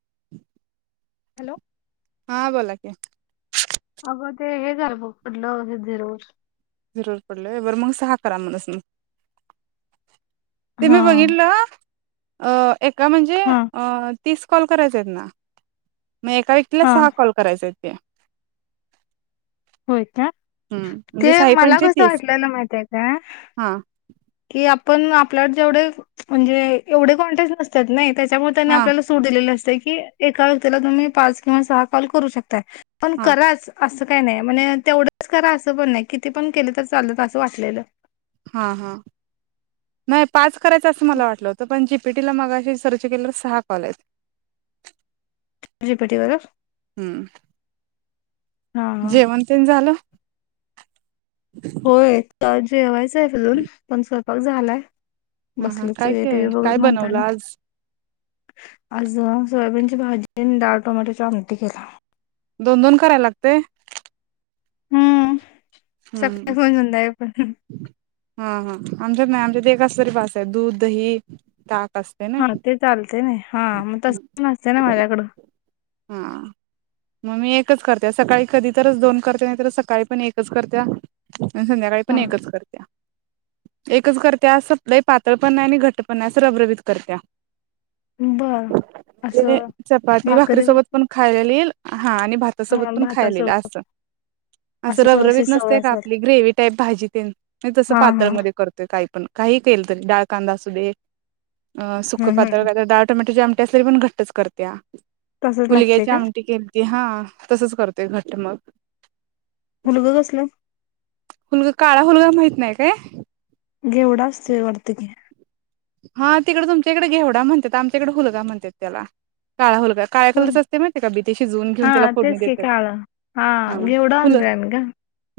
[inaudible] Hello. हां बोला की अगं ते हे झालं बघ [unintelligible] झुरळ पडलंय बरं मग सहा करा म्हणस मग ते हा मी बघितलं अ एका म्हणजे हां अ तीस कॉल करायचा आहेत ना मग एका व्यक्ला हा सहा कॉल करायचा आहेत ते होय का हम्म म्हणजे ते साई मला पंचे कसं तीस वाटलेलं माहिितय का हा कि आपण आपल्या जेवढे म्हणजे एवढे कॉन्टे नसत नाही त्याच्यामुळे त्यांनी हा आप स दि असते की एका व्यक्तीला तुम्ही पाच किंवा सहा कॉल करू शकताय पण हा कराच असं काय नाही म्हणजे तेवढंच करा असं पण नाही किती पण केले तर चालत असं वाटलेलं हा ह नाही पाच करायचं असं मला वाटलं होतं पण पीटी मग सर्च के सहा कॉलेज रिपेटी कर हम्म हा हा जेवण तेण झालं होय जेवायचं आहे अजून पण स्वयपाक झालाय हा हा बसलीच काय टी व्ही काय काय बघत बनवलं म्हणताना आज आज अ सोयाबीनची भाजी आणि डाळ टोमॅटोची आमटी केल्याव दोन दोन करा लागतंय हम्म हम्म सकाळ पण संध्याकाळ पण हा हा आमच्यात नाही आमच्यात एक आसंल तरी बासय दूध दही ताक अस हा ते चालते नाही हा मग तस पण असतंय ना माझ्याकडं हा मग मी एकच करते सकाळी कधी तरच दोन करते नाही तर सकाळी पण एक एकच करत्या आणि संध्याकाळी हा पण एकच करत्या एकच करत्या असं लई पातळ पण नाही आणि घट्ट पण नाही असं रबरबीत करत्या उम्म ब म्हणजे चपाती भाकरी सोबत पण खायला येईल हां आणि भाता सोबत हा पण खायला येईल भातासोबत असं असं अशी रबरबीत नसतय सवय का असेल आपली ग्रेव्ही टाईप भाजी तिन मी तसं हा हा पातळमध्ये कर ते काही पण काही केलं तरी डाळ कांदा असुदे अ सुकं हम्म पातळ हम्म काही तर डाळ टोमॅटोची आम त्यास तरी पण घट्टच करत्या तसंच लागते हुलग्याची का आमटी केली ते हा तसंच करतय घट्ट मग हुलगं कसलं? हुलग काळा हुलगा माहित नाही काय? घेवडा असतोय वाटतं घे हा तिकडं तुमच्या इकडं घेवडा म्हणत्यात आमच्या इकडं हुलगा म्हणत्यात त्याला काळा हुलगा काळ्या होय कलरच असतय माहिती का बी ते शिजवून घेऊन त्याला हा फोडणी तेच की देतेत काळं हा हां घेवडा फुलं आणतोय आम्ही गं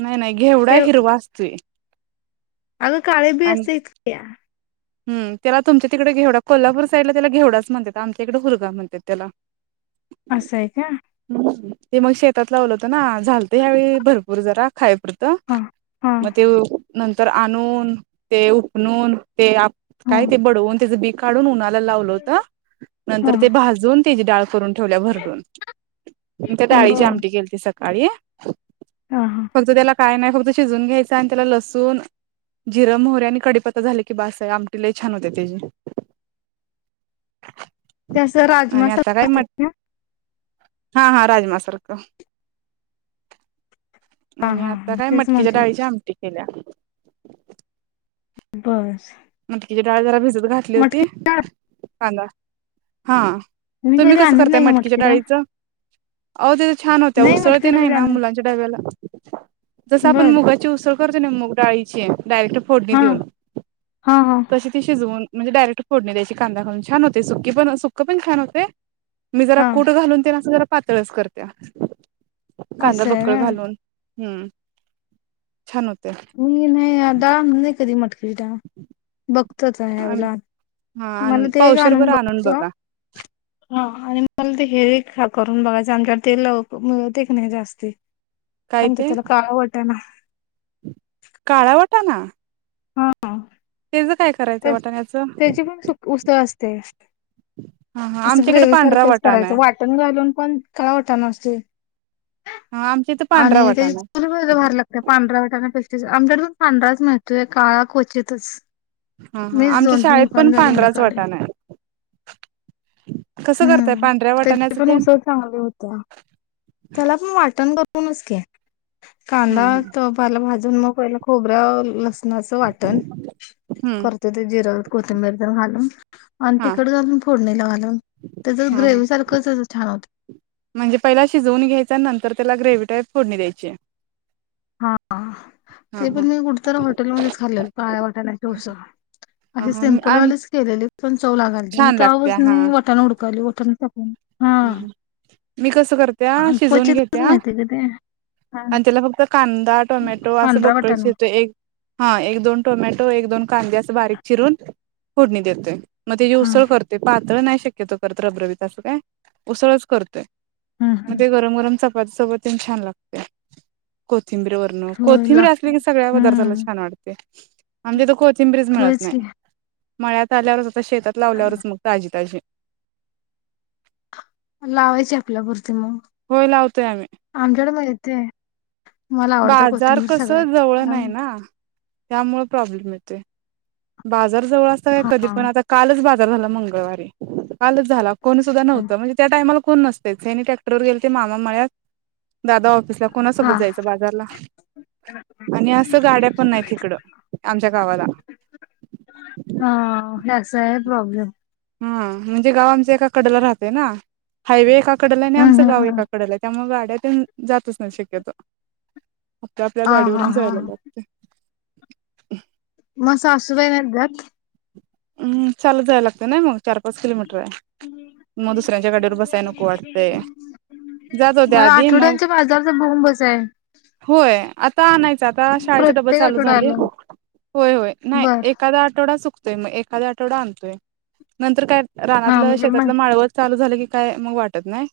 नाही नाही घेवढा हिरवा असतुय अग काळे बी असती किया हम त्याला तुमच्या तिकडं घेवडा कोल्हापूर साईडला त्याला घेवडाच म्हणत्यात आमच्या इकडं हुलगा म्हणत्यात त्याला असंय का हम्म हम्म ते मग शेतात लावलं होतं ना झालत ह्यावेळी भरपूर जरा खाय पडतं हा हा मग ते नंतर आणून ते उफनून ते आप हा काय ते बडवून त्याचं बी काढून उन्हाला लावलं होत हा नंतर ते भाजून त्याची डाळ करून ठेवल्या भरडून अन त्या डाळीची बर आमटी केलती सकाळी. हा हा फक्त त्याला काय नाही फक्त शिजून घ्यायचं आणि त्याला लसून जिरं मोहरी आणि कडीपत्ता झालं कि बासय आमटी लई छान होतिया तेजी. ते असं राजमा आणि आता काय म् ना हा हा राजमा सारख. हा आणि हा आता हा काय तेच मटकीच्या म्हंटलं डाळीच्या आमटी केल्या. बस. मटकिची डाळं जरा भिजत घातली होती मटकी डाळ कांदा हां मी तुम्ही कधी कसं आणत करताय नाही ग मटकीच्या मटकी डाळ डाळीचं? अहो त्याज छान होत्या नाही उसळ मटकी तेन डाळ हाय कधी ना आणत मुलांच्या डब्याला जसं नाही आपण बर मुगाची उसळ करते ना मुग डाळीचे डायरेक्ट फोडणी हा देऊन. हा हा तशी ती शिजवून म्हणजे डायरेक्ट फोडणी द्यायची कांदा घालून छान होतय सुकी पण सुकं पण छान होतय. मी जरा हा कूट घालून तेन असं जरा पातळच करतेया कांदा असं आहे बक्कळ व्हय घालून. हम्म छान होतय. मी नाही आता नाही कधी मटकीची डाळ बघ तच आहे येवला हा मला आणून ते एक पावशर आणून बरं बघ बघा हा आणि मला ते हे एक हा करून बघायचं आमच्याकडं ते ल मिळत एक नाही जास्ती. काय म्हणत्यात त्याला काळा वटाणा काळा वटाणा हा. तेचं काय करायचं वाटाण्याचं त्याची पण उसळ असते. हा हा असं आमच्याकडे ग्रेव पांढरा सारखंच वाटाणा करायचं आहे वाट कण घालून पण काळा वटना असतोय हा आमच्या इथं पांढरा आणि त्या वाटाणा आहे लय भारी लागतोय पांढरा वाटाण्यापेक्षा आमच्याड पण पांढराच माहतोय काळा को्चितच. हा हा आमच्या शाळेत पण पांढराच हुडकालोय वाटाण आहे. कसं करताय हम्म पांढऱ्या त्याची वटाण्याच पण उसळ चांगली होतीया. त्याला पण वाटण करूनच् की कांदा हम्म तो पाल भाजून मग खोबऱ्या लसणाचं वाटण हम्म कर ते जिर कोथिंबीर ते घालून आणि हा तिखट घालून फोडणीला घालून त्याच हा हा ग्रेव्ही सारख त्यज छान होत म्हणजे पहिला शिजवून घ्यायचा नंतर त्याला ग्रेव्ही टाईप फोडणी द्यायची. हा हा ते हा पण मी कुठतर हॉटेलमध्येच खाल्लेल कळ्या वाटाण्याची उसळं. हा अशी हा सिंपल आम वालीच केलेली पण चव लागालते म छान लागत्या तेव्हापासण हा मी वटण हुडकायलोय वटण [inaudible] मी कस करत्या आणि शिजवून क्वचितच घेत्या माहिती का ते हा आणि त्याला फक्त कांदा टोमॅटो असं पांढरा बक्कळ वाटाणा शेतोय एक हा एक दोन टोमॅटो एक दोन कांदे अस बारीक चिरून फोडणी देतोय. मग तेजी हा उसळ करतोय पातळ नाही शक्यतो करत रबरबीत असं काय उसळच करतोय. हा हा म्हणजे गरम गरम चपाती सोबत तेन छान लागतय कोथिंबीर व न होय कोथिंबीर लागते असली की सगळ्या पदार्थाला हम्म छान वाटतय. आमच्याइथ कोथिंबरीज मिळत होयच की नाही मळ्यात आल्यावरच आता शेतात लावल्यावरच मग ताजी ताजी लावायची आपल्यापूर्ती मग होय लावतोय आम्ही आमच्याकड मिळते. बाजार कस जवळ नाई आणि- ना त्यामुळ प्रॉब्लेम येतोय. बाजार जवळ असता का कधी हा पण आता कालच बाजार झाला मंगळवारी कालच झाला. कोणी सुद्धा नवत म्हणजे त्या टाइमाला कोण नसतेच ट्रॅक्टर गेले ते मामा मळ्यात दादा ऑफिसला. हा कोणासोबत जायचं बाजारला. आणि असं गाड्या पण नाही तिकडं आमच्या गावाला. हा त्यास आहे प्रॉब्लेम. हा म्हणजे गाव आमचं एका कडला राहतेय ना हायवे एका कडेला आहे आणि हम्म आमचं हम्म गाव हम्म एका कडला आहे. त्यामुळे गाड्यात जातच नाही शक्यतो आपल्या आपल्या हा हा गाडीवरून हा जायला हा लागते. म सासूबाई काय करतात. हम् चाल जायला लागतं ना मग. चार पाच किलोमीटर आहे मग दुसऱ्यांच्या गाडीयावर बसायला नको वाटतेय. म आठवड्यांच्या बाजारचा बोंबच हाय. होय आ. त नाहीच आता शाळेचे डब्ब प्रत्येक चालू झाले आठवड्याला होय होय नाही बर एखादा आठवडा चक ते मग एखाद आठवडा आणतोय नंतर काय रानात हा म्हणजे मग शेतातलं माळव. चालू झालं की काय मग वाटत नाही.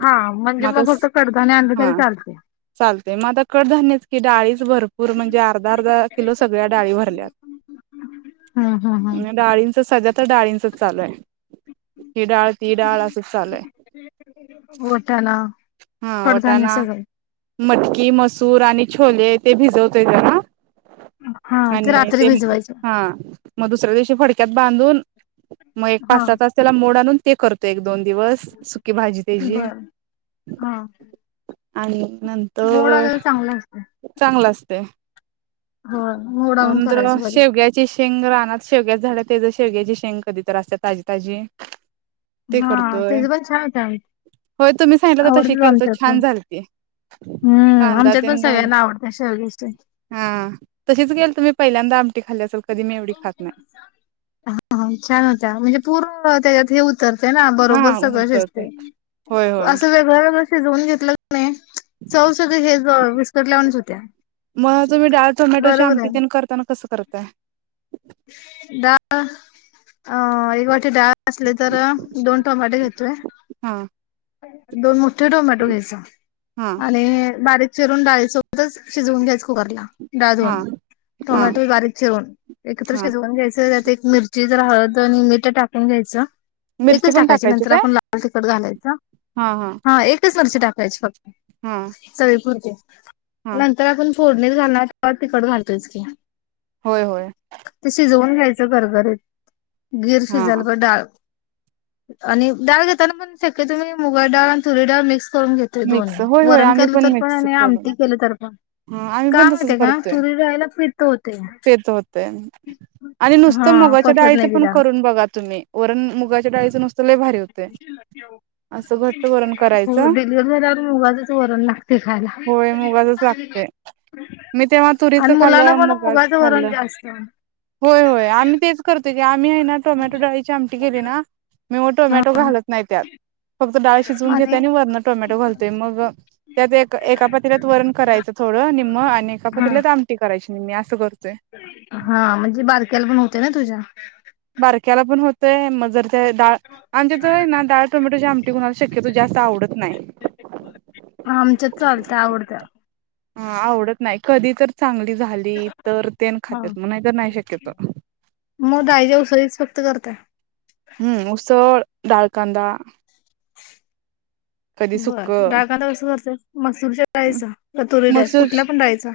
हा म्हणजे मग फक्त कडदाने आणले तरी चालतेय. चालते मग आता कडधान्य की डाळीच भरपूर म्हणजे अर्धा अर्धा किलो सगळ्या डाळी भरल्यात. हम्म हम्म डाळींच सध्या तर डाळींचच चालूय ही डाळ ती डाळ असंच चालूय हाय. वठ ना. हा वटाणा मटकी मसूर आणि छोले ते भिजवत येत घरात. हा आणि रात्री ते भिजवायचं हा. मग दुसऱ्या दिवशी फडक्यात बांधून मग एक पाच हा सहा तज त्याला मोड आणून ते करतो एक दोन दिवस. सुकी भाजी त्याची बरं हा. आणि नंत मोड आलेलं चांगलं असत. चांगलं असतेय. हो मोडा आणून करायचं बर. ज शेंग रानात शेवग्यात झाल्या ते ज शेवग्याची शेंग कधीतर असते ताजी ताजी. ते हा करतोय त्याच पण छान होत होय तुम्ही सांगितलं. ते आवडत केलतं आमच्यात छान पण झाल हम्म कांदा आमच्यात पण घा सगळ्यांना आवडत शेवग्याची हा तशीच गेल तुम्ही पहिल्यांदा आमटी खाल्ली असल कधी मी एवढी खात नाही. हो छान होत्या म्हणजे पूर्ण त्याच्यात हे. तर ते ना हा बरोबर सगळं होत शिजते होय होय असं वेगळं वेगळं शिजवून घेतलं नाही. चौव सुधा हे विस्कटल्या वाणी होत्या होत्या. मग तुम्ही डाळ टोमॅटोच्या आमटीतेन करताना कसं करताय. डाळ. अ एक वाटी डाळ असले तर दोन टोमॅटे घेतोय. हा दोन मोठे टोमॅटो घ्यायचा हा आणि बारीक. चिरून डाळीसोबतच शिजवून घ्यायस कुकरला डाळ हा धवून हा टोमॅटो बारीक चिरून. एकत्र हा शिजवून घ्यायचं त्यात एक मिरची हळद आणि मीठ टाकून घ्यायचं. मिरची एकच पण टाकायची नंतर काय आपण लाल तिखट घालायचं हा एकच मिरची टाकायची फक्त. हा. चवी पुुरते हा नंतर आपण फोडणीत घालणार तिकड घालतोयच की. होय होय. ते शिजवून घ्यायचं घरगरीत गीर हा शिजायला पाहि डाळ. आणि डाळ घेताना पण शक्य तुम्ही मुगळ डाळ आणि तुरी डाळ मिक्स करून घेत. ते दोन मिक्स होय होय वरण आम्ही केलं तर पण मिक्स आणि करून आमटी केली तर पण. हा आम्ही काय पण तसच का करतोय माहितीये का पीत होतेया. तेन आणि नुसतं मुगाच्या पचत डाळीच नाही ती पण डाळ. करून बघा तुम्ही. वरण मुगाच्या डाळीचं नुसतंही भारी होतं खुश लगते [unintelligible] हो करायचं डिलिव्हर झाल्यावर मुगाचेच वरण लागते खायला. ते मी तेव्हा तुरीच आणि मुलांना खाल्लं, पण मुगाच मुगाचं वरण खाल्लं. जास्त. होय होय आम्ही तेच, करतो की आम्ही आहे ना टोमॅटो डाळीची आमटी गेली ना मी मग हा टोमॅटो घालत नाही त्यात फक्त डाळ शिजून घेतेतोय आणि वरं टोमॅटो घल ते मग त्यात एका एका पात्रीलात वरण करायचं. थोडं निम्म आणि एका हा पातेल्यात आमटी करायची निम्मी असं करतोय. हा म्हणजे बारक्याला पण होते ना तुझ्या. बारक्याला पण होतय मग जर त्या डाळ. आमच्याथ नाडाळ टोमॅटोच्या आमटी कोणाला शक्यतो जास्त आवडत नाही. आमच्यात चालत्या आवडत्या. हा आवडत नाही कधी तर चांगली झाली तर ते हा खातेत म नाही तरर नाही शक्यत मग डाळीच्या उसळीच फक्त करताय. हम्म, उसळ डाळकदा. बर सुक डाळ कांदा [unintelligible] मूरच्या खायचं तुर मसूर कुठल्या पण डाळीचं.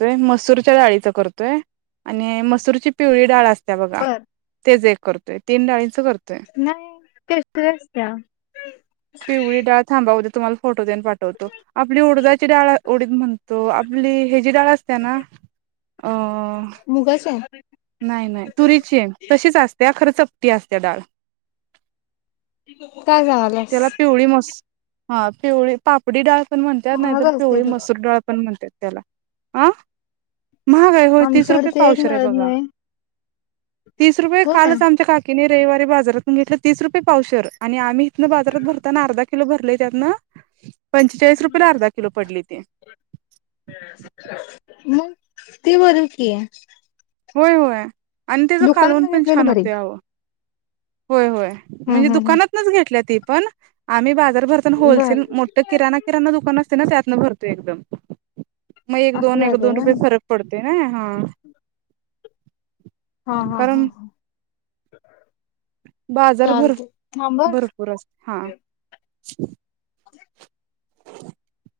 तोय मसूरच्या डाळीच करतोय. आणि मसूरची पिवळी डाळ असत बघा. बर तेच एक करतोय तीन डळीं करतोय. नाही टेस्टी असत्या. [unintelligible] थांबा तुम्हाला फोटो मेन पाठवतो. आपली उडदाची डाळ ओडीद म्हणतो आपली ह जी डाळ असते ना? अ... मुगाच. नाही नाही तुरीची आहे तशीच असते्या खरं चपटी असते्या डाळ. काय सांगाल्यास? त्याला पिवळी मस्त हा पिवळी. पापडी डाळ पण म्हणतात, महाग नाहीतर पिवळी असत्यात मसूर डाळ पण म्हणतात त्याला ह महागाय होय तीस आमच्याकडे रुपये ते एक पावशर आहे मिळत बघा. नाही. तीस रुपये होय. कालच आमच्या काकीने रविवारी बाजारातून घेतलं तीस रुपये पावशर आणि आम्ही बाजारात भरताना अर्धा किलो भरले त्यातनं पंचेचाळीस रुपयेला अर्धा किलो पडल ते, मग ते बर कि, होय होय आणि त्याचं कालवण दुकानातन पण घेतलेली छान बरी. होते आवं. होय होय हम्म म्हणजे हम्म दुकानातनच घेतल्या ती पण आम्ही बाजार भरताना हम्म. होलसेल बर मो तर किराणा किराणा दुकान असते ना त्यातनं भरतो एकदम, मग एक असं दोन एक झालंय दोन रुपये व्हय. फरक पडते ना हा. हा हा हा कारण हा. बाजार भर थांबा भरपूर अस, हा. [unintelligible] [inaudible]